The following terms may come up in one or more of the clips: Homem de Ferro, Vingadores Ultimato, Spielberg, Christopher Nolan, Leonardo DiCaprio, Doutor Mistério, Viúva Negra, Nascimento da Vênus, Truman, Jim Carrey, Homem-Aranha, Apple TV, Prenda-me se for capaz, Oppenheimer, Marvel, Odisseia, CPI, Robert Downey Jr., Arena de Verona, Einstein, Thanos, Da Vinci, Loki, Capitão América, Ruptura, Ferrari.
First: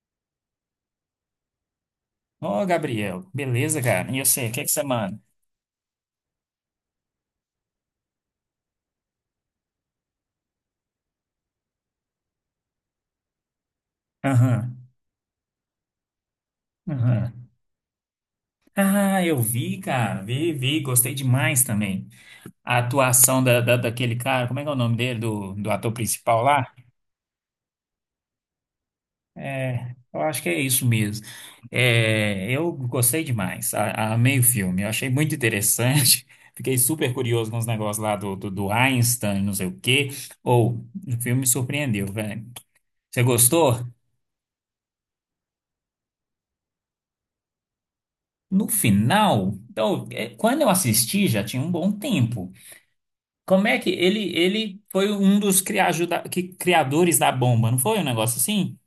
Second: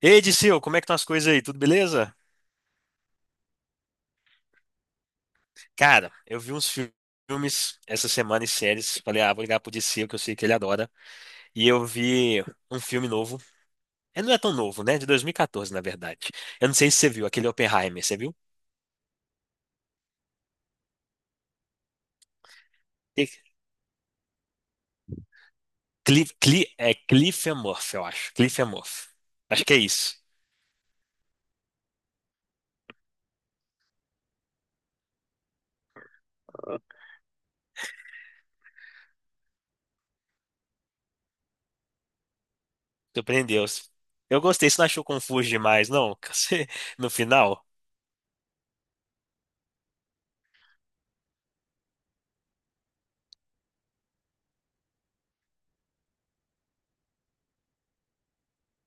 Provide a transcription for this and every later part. Ei, Dicil, como é que estão as coisas aí? Tudo beleza? Ô, Gabriel, beleza, cara? E você, o que você manda? Cara, eu vi filmes essa semana e séries. Falei, vou ligar pro Dicil, que eu sei que ele adora. E eu vi um filme novo. É, não é tão novo, Aham, né? De 2014, na verdade. Eu não sei se você viu, aham. aquele Oppenheimer, você viu? Ah, eu vi, cara, vi, gostei demais também. A E- atuação da daquele cara, como é que é o nome dele, do ator principal lá? É Cliff and Murphy, eu acho. Cliff and Murphy. Acho que é É, isso. eu acho que é isso mesmo. É, eu gostei demais, amei o filme, eu achei muito interessante. Fiquei super curioso com os negócios lá do Einstein, não sei o quê. Ou, o filme me surpreendeu, velho. Você Surpreendeu. gostou? Eu gostei, você não achou confuso demais, não? No final? No final, então, quando eu assisti já tinha um bom tempo. Como é que ele foi um dos criadores da bomba, não foi um negócio assim?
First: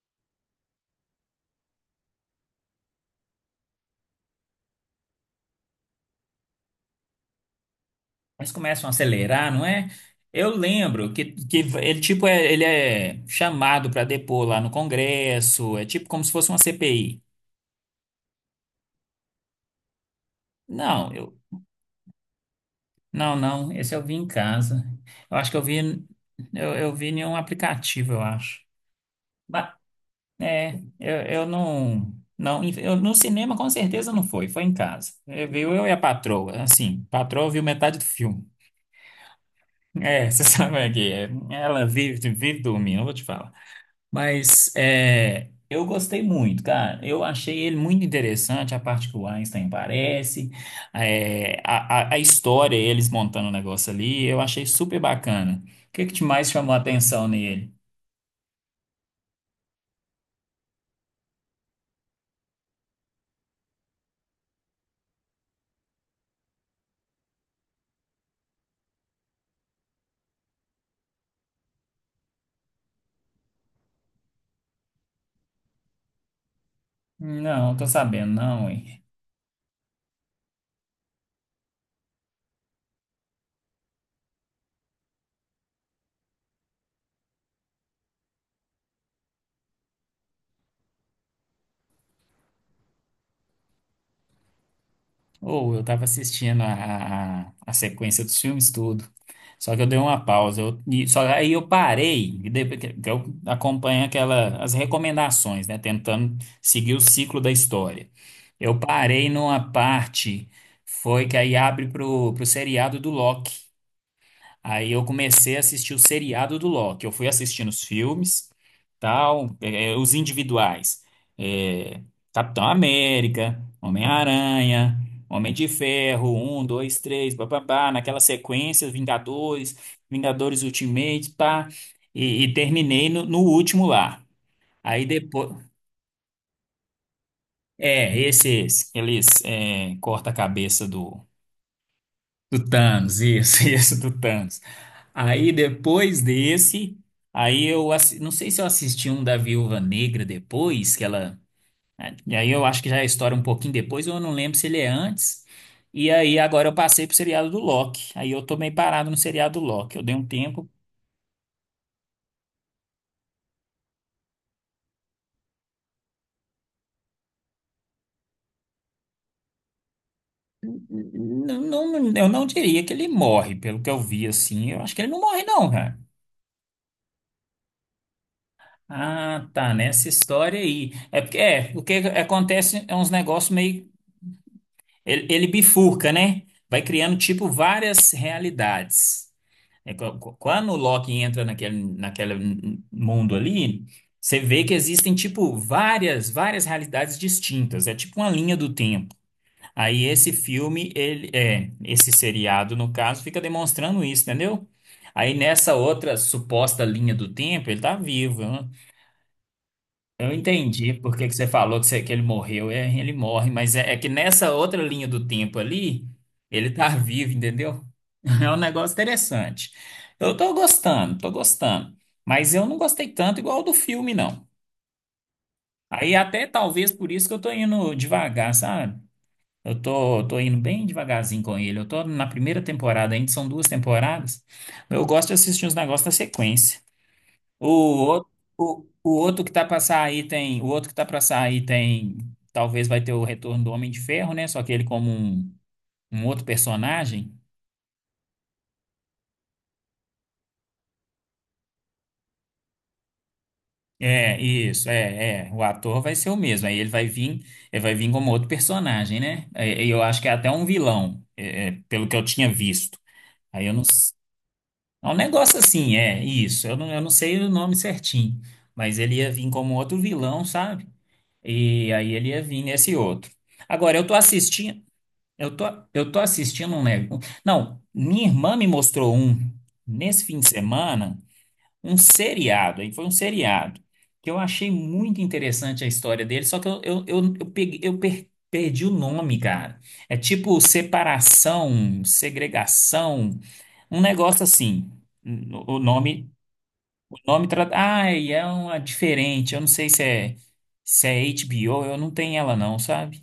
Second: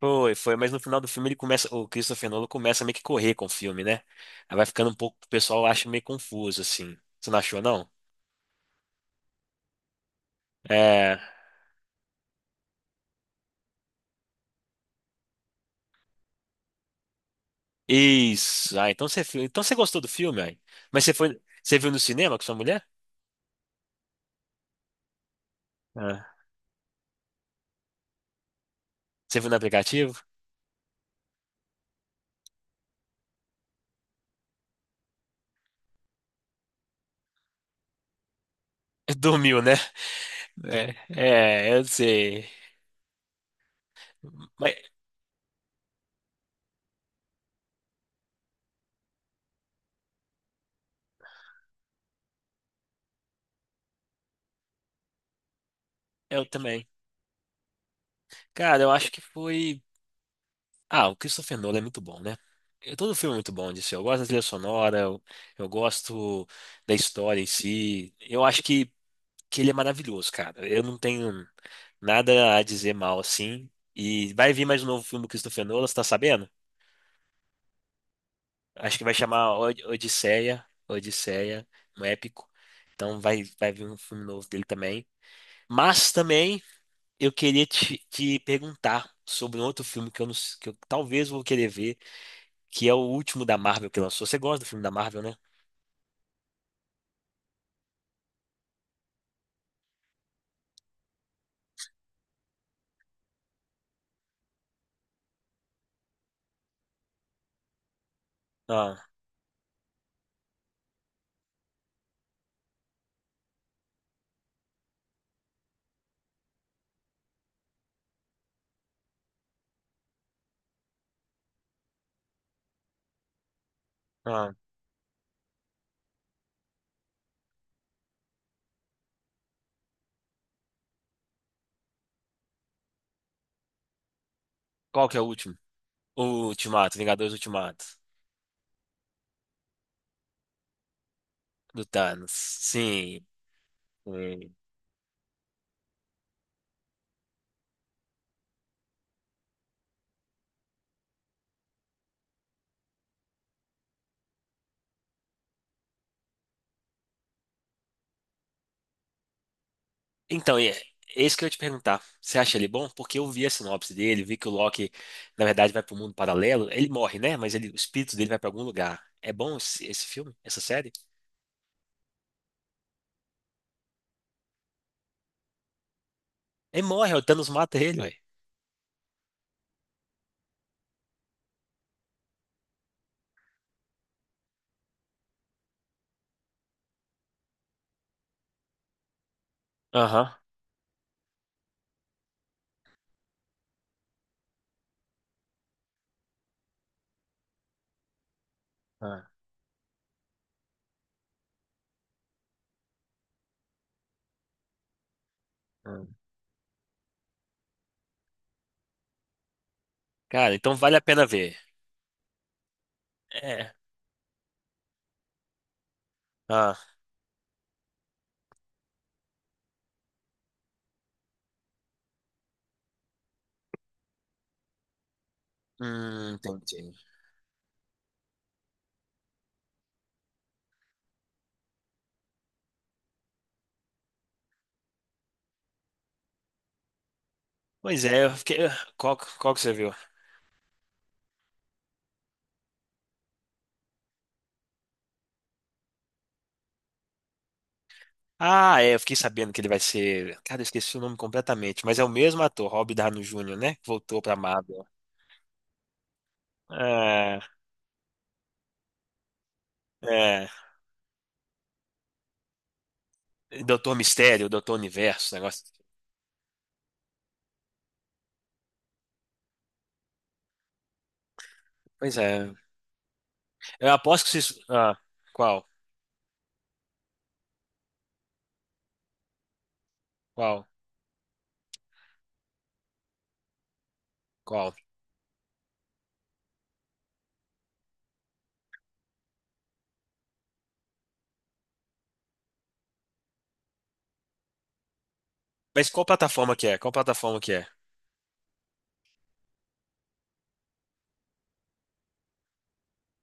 Foi, foi, mas no final do filme ele começa, o Christopher Nolan começa a meio que correr com o filme, né? Aí vai ficando um pouco, o pessoal acha meio confuso, assim. Você não achou, não? Eles começam a acelerar, não é? Eu lembro É. que ele tipo ele é chamado para depor lá no Congresso, é tipo como se fosse uma CPI. Isso. Ah, então você, então você gostou do filme, aí. Mas Não, você foi, você viu no cinema com sua mulher? Esse eu vi em casa. Eu acho que eu vi Ah, eu vi em um aplicativo, eu acho. você viu no aplicativo? É, eu não, não, eu, no cinema com certeza não foi, foi em casa. É, viu eu e a patroa, assim, a patroa viu metade do filme. Dormiu, né? É, você sabe como é que é. É, é, eu Ela vive, sei. vive dormindo, eu vou te falar. Mas Mas é, eu gostei muito, cara. Eu achei ele muito interessante, a parte que o Einstein aparece, é, a história, eles montando o negócio ali, eu achei super bacana. O que que te eu mais chamou a também. atenção nele? Cara, eu acho que foi. Ah, o Christopher Nolan é muito bom, né? Todo filme é muito bom disso. Eu gosto da trilha sonora, eu gosto da história em si. Eu acho que ele é maravilhoso, cara. Eu não tenho nada a dizer mal assim. E vai vir mais um novo filme do Christopher Nolan, você tá sabendo? Não, tô sabendo, não, Acho hein? que vai chamar Odisseia, Odisseia, um épico. Então vai, vai vir um filme novo dele também. Mas também eu queria te perguntar sobre um outro filme que eu, não, que eu talvez vou querer ver. Que é o último da Marvel que lançou. Você gosta do filme da Marvel, né? Ou eu tava assistindo a sequência dos filmes tudo. Só que eu dei uma pausa. Só aí eu parei, e depois que eu acompanho aquela, as recomendações, né? Tentando seguir o ciclo da história. Eu Ah, parei numa parte, foi que aí abre pro seriado do Loki. Aí eu comecei a assistir o seriado do Loki. Eu fui assistindo os filmes, tal, os individuais. É, Capitão América, ah. Homem-Aranha, Homem de Ferro, um, dois, três, papapá, naquela sequência, Vingadores, Vingadores Ultimate, pá, e terminei no último lá. Aí Qual que é o depois. último? O Ultimato, Vingadores Ultimato, É, esse. Eles corta a cabeça do. do Thanos. Do Thanos, Sim. isso, isso, do Hum. Thanos. Aí depois desse, aí não sei se eu assisti um da Viúva Negra depois, que ela. E aí eu acho que já é a história um pouquinho depois, eu não lembro se ele é antes. E aí agora eu passei pro seriado do Loki. Aí eu tô meio parado no seriado do Loki. Eu dei um Então, tempo. é isso que eu ia te perguntar. Você acha ele bom? Porque eu vi a sinopse dele, vi que o Loki, na verdade, vai para o mundo paralelo. Ele morre, né? Mas ele, o espírito dele vai para algum lugar. É bom esse filme? Essa série? Não, eu não diria que ele morre, pelo que eu vi assim. Eu acho que ele não morre, não, cara. Ele morre, o Thanos mata ele, ué. Ah, tá, nessa história aí. É porque é, o que acontece é uns negócios meio. Ele bifurca, né? Vai criando, tipo, várias realidades. É, Aham. Quando o Loki entra naquele mundo ali, você vê que existem, tipo, várias realidades distintas. É tipo uma linha do tempo. Ah, Aí esse filme, ele, é, esse seriado, no caso, fica demonstrando isso, entendeu? Aí nessa outra ah. suposta linha do tempo, ele tá vivo, né? Eu Cara, então entendi vale a por pena que que você ver. falou que, que ele morreu. É, ele morre, É. mas é, é que nessa outra linha do tempo ali, ele Ah, tá vivo, entendeu? É um negócio interessante. Eu tô gostando. Mas eu não gostei tanto igual do filme, não. Aí até talvez entendi. por isso que eu tô indo devagar, sabe? Eu tô indo bem devagarzinho com ele. Eu tô na primeira temporada ainda, são duas temporadas. Eu gosto de assistir uns negócios na sequência. O Pois é, outro, eu fiquei. O Qual, outro que qual que tá você pra viu? sair tem, o outro que tá pra sair tem, talvez vai ter o retorno do Homem de Ferro, né? Só que ele como um outro personagem. Ah, é, eu fiquei sabendo que ele vai ser. Cara, eu esqueci o nome completamente, mas é o mesmo ator, Robert Downey Jr., né? Que voltou pra É, Marvel. isso, é. O ator vai ser o mesmo. Aí É, ele vai vir como outro personagem, né? É, eu acho que é é. até um vilão, pelo que eu tinha visto. Aí eu não, Doutor s- Mistério, Doutor é um Universo, negócio negócio. assim, é isso. Eu não sei o nome certinho, mas ele ia vir como outro vilão, sabe? E aí Pois ele ia é. vir nesse outro. Eu Agora eu tô aposto que vocês. assistindo. Ah, Eu tô, qual? eu tô assistindo um negócio. Não, minha irmã me mostrou um, nesse fim de Qual? semana, um seriado. Aí foi um seriado que eu achei Qual? muito interessante a história dele, só que eu perdi o nome, cara. É tipo separação, segregação, um negócio assim. O Mas qual nome, plataforma que é? Qual o plataforma nome que é? trata. Ai, é uma diferente. Eu não sei se é HBO, eu não tenho ela, não, sabe?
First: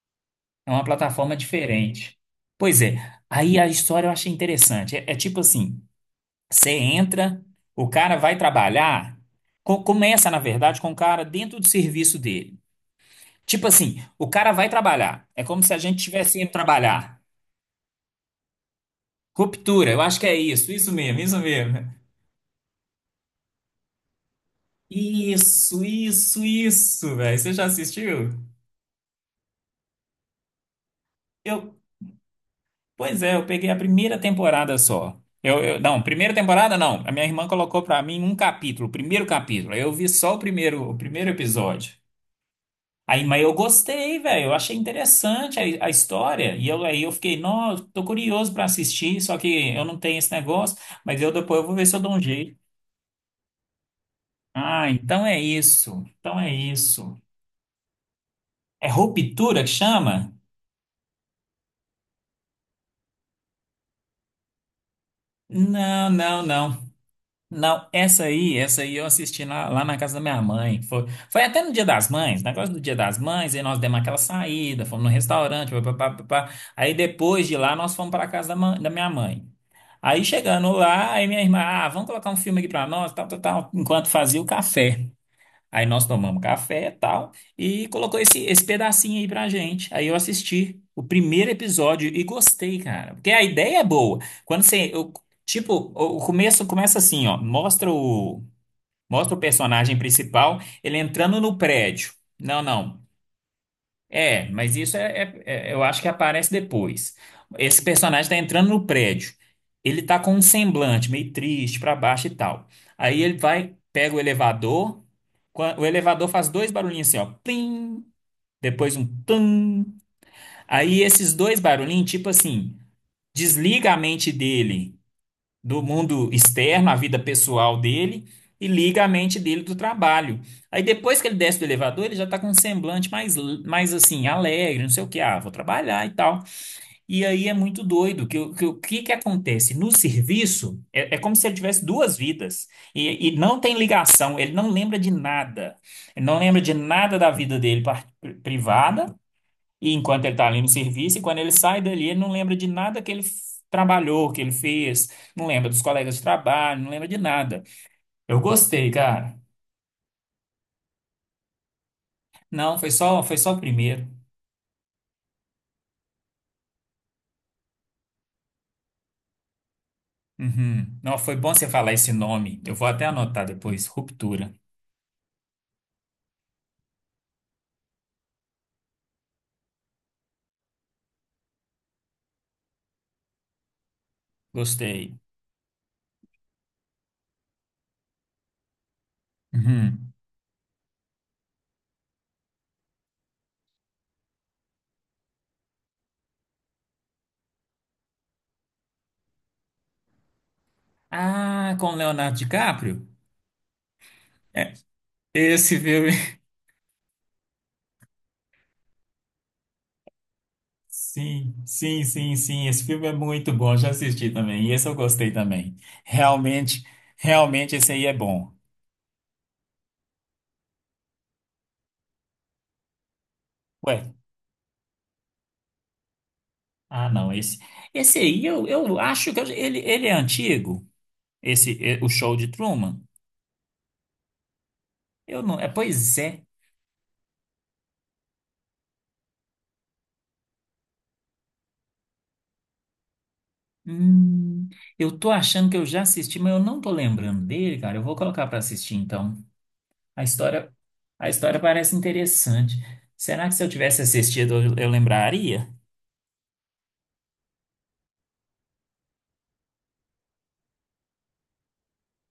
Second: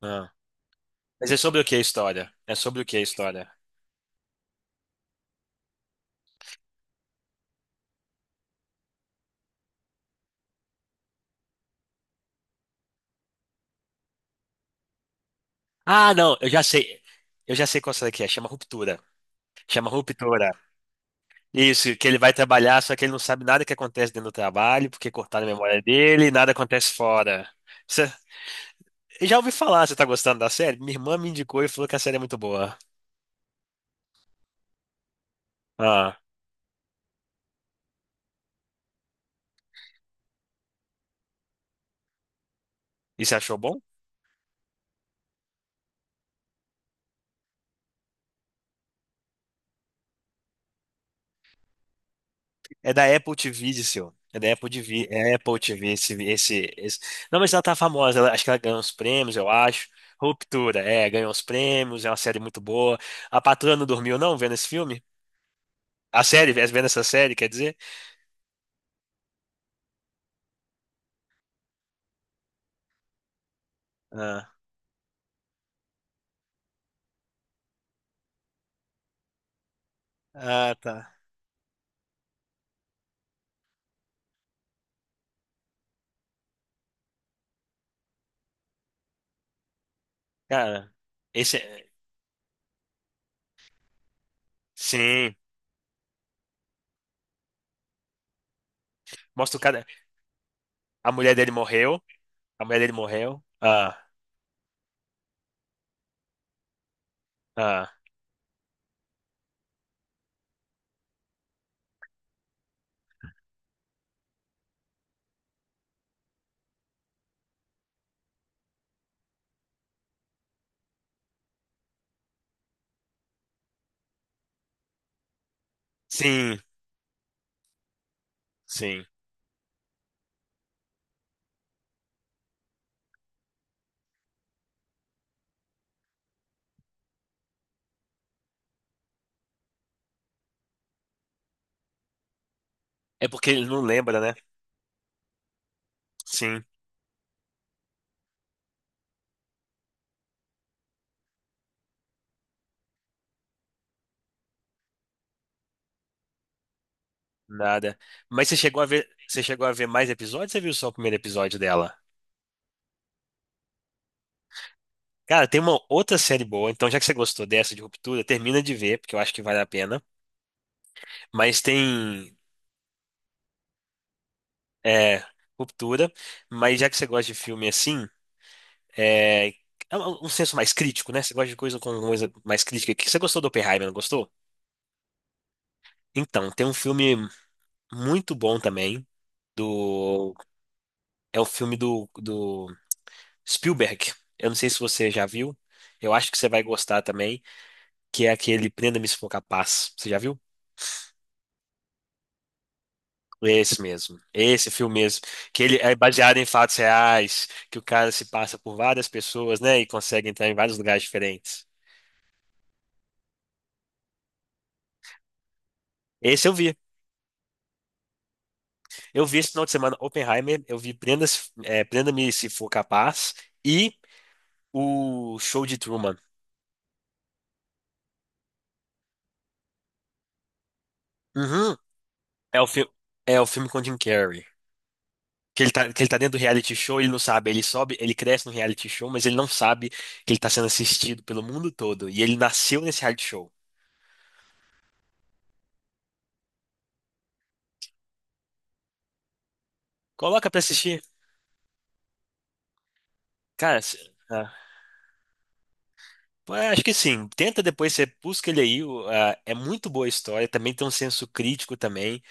Ah. É uma Mas plataforma é sobre o que a diferente. história? É Pois sobre o é, que a história? aí a história eu achei interessante. É, é tipo assim, você entra, o cara vai trabalhar, começa, na verdade, com o cara dentro do serviço dele. Tipo assim, o cara vai trabalhar. É como se a gente Ah, não, tivesse eu indo já sei. trabalhar. Eu já sei qual será que é. Chama Ruptura. Chama Ruptura, eu acho que é Ruptura. isso, isso mesmo. Isso, que ele vai trabalhar, só que ele não sabe nada que acontece dentro do trabalho, porque cortaram a memória Isso, dele e isso, nada acontece isso, velho. fora. Você já Você, assistiu? eu já ouvi falar, você tá gostando da série? Minha irmã me indicou e Eu, falou que a série é muito boa. Pois é, eu peguei a primeira temporada só. Não, Ah, primeira temporada não. A minha irmã colocou pra mim um capítulo, o primeiro capítulo. Aí eu vi só o primeiro episódio. Aí, e você mas eu achou bom? gostei, velho. Eu achei interessante a história. Aí eu fiquei, nossa, tô curioso pra assistir, só que eu não tenho esse negócio. Mas eu depois eu vou ver se eu dou um jeito. É da Apple TV, disse eu. É da Apple Ah, TV, então é é Apple TV, isso. Então é isso. Não, mas ela tá famosa, acho que ela ganhou É uns prêmios, eu ruptura que acho. chama? Ruptura, é, ganhou uns prêmios, é uma série muito boa. A patroa não dormiu, não, vendo esse filme? Não, A não, série, vendo não. essa série, quer dizer? Não, essa aí eu assisti lá na casa da minha mãe. Foi até no Dia das Mães, negócio do Dia das Mães, aí nós demos aquela Ah, saída, fomos no restaurante, pá, pá, pá, pá, pá. Aí depois de lá nós fomos para a casa da, da minha mãe. Aí chegando ah, tá. lá, aí minha irmã, ah, vamos colocar um filme aqui para nós, tal, tal, tal, enquanto fazia o café. Aí nós tomamos café e tal, e colocou esse pedacinho aí pra gente. Aí eu assisti Cara, o primeiro esse. episódio e gostei, cara. Porque a ideia é boa. Quando você. Sim. Tipo, o começo começa assim, ó. Mostra o, mostra o Mostra o cara. personagem principal, ele A mulher entrando dele no morreu. prédio. Não, A mulher dele não. morreu. Ah, É, mas isso eu acho que aparece depois. Esse ah. personagem tá entrando no prédio. Ele tá com um semblante meio triste pra baixo e tal. Aí ele vai, pega o elevador. O elevador faz dois barulhinhos assim, ó, plim, depois um tum. Aí esses dois barulhinhos, tipo assim, desliga a mente dele do mundo Sim, externo, a vida pessoal dele, e liga sim. a mente dele do trabalho. Aí depois que ele desce do elevador, ele já está com um semblante mais, mais assim, alegre, não sei o que, ah, vou trabalhar e tal. E aí é muito doido, que, o que que acontece? No serviço, é como se ele tivesse duas vidas, É e porque não ele tem não lembra, né? ligação, ele não lembra de nada, ele não lembra Sim, de nada da vida dele privada, e enquanto ele está ali no serviço, e quando ele sai dali, ele não lembra de nada que trabalhou, que ele fez, não lembra dos colegas de trabalho, não lembra de nada. nada. Eu Mas você chegou a gostei, ver, cara. você chegou a ver mais episódios, ou você viu só o primeiro episódio dela? Não, foi só o primeiro. Cara, tem uma outra série boa, então já que você gostou dessa de Ruptura, termina de ver, porque eu acho que vale a pena. Uhum. Não, foi bom Mas você falar esse tem nome. Eu vou até anotar depois. Ruptura. é, Ruptura, mas já que você gosta de filme assim, é, é um senso mais crítico, né? Você gosta de coisa com coisa mais crítica. Que você gostou do Oppenheimer, não gostou? Gostei. Então, tem um filme muito bom também, Uhum. do é o filme do, do Spielberg. Eu não sei se você já viu. Eu acho que você vai gostar também, que é aquele Prenda-me se for capaz. Você já viu? Ah, com Leonardo DiCaprio? Esse mesmo. Esse É, filme mesmo, que ele esse é filme. baseado em fatos reais, que o cara se passa por várias pessoas, né, e consegue entrar em vários lugares Sim, diferentes. sim, sim, sim. Esse filme é muito bom. Já assisti também. E esse eu gostei também. Esse eu vi. Realmente, realmente esse aí é bom. Eu vi esse final de semana Oppenheimer, eu vi Prenda-me se for capaz e Ué, o Show de Truman. ah, não, esse aí eu acho que ele, ele é antigo, Uhum. esse é, o show de É o filme Truman. é o filme com Jim Carrey. Eu não, Que é, ele tá, que ele pois tá dentro do é. reality show, ele não sabe, ele sobe, ele cresce no reality show, mas ele não sabe que ele tá sendo assistido pelo mundo todo e ele nasceu nesse reality show. Hum, eu tô achando que eu já assisti, mas eu não tô lembrando dele, cara. Eu vou colocar pra assistir então. A Coloca pra história, assistir. a história parece interessante. Será que se eu Cara, se- tivesse ah, assistido eu lembraria? Pô, é, acho que sim. Tenta depois, você busca ele aí. É muito boa a história, também tem um senso crítico também.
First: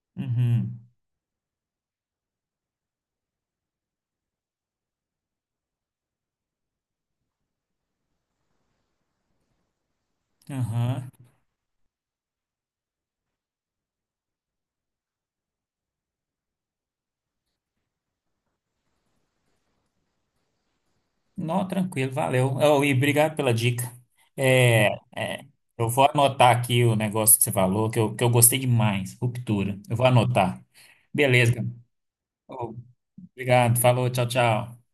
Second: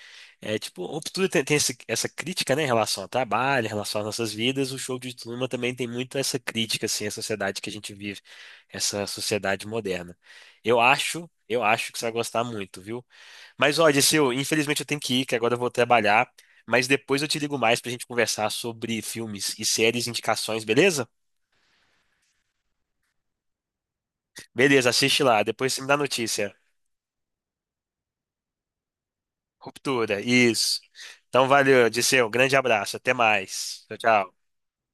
É Uhum. tipo, o tudo tem, tem essa crítica, né, em relação ao trabalho, em relação às nossas vidas. O show de Truman também tem muito essa crítica, assim, à sociedade que a gente vive, essa sociedade moderna. Aham. Eu acho que você vai gostar muito, viu? Mas, ó, Odisseu, infelizmente eu tenho que ir, que agora eu vou trabalhar. Mas depois eu te ligo mais pra gente conversar sobre filmes e séries, indicações, beleza? Não, tranquilo, valeu. Oh, e obrigado pela dica. É, Beleza, assiste lá. é, Depois você me eu dá vou notícia. anotar aqui o negócio que você falou, que eu gostei demais. Ruptura. Eu vou Ruptura, anotar. isso. Então, Beleza. valeu, Odisseu. Grande Ô, abraço. Até obrigado. mais. Tchau, Falou, tchau, tchau. tchau.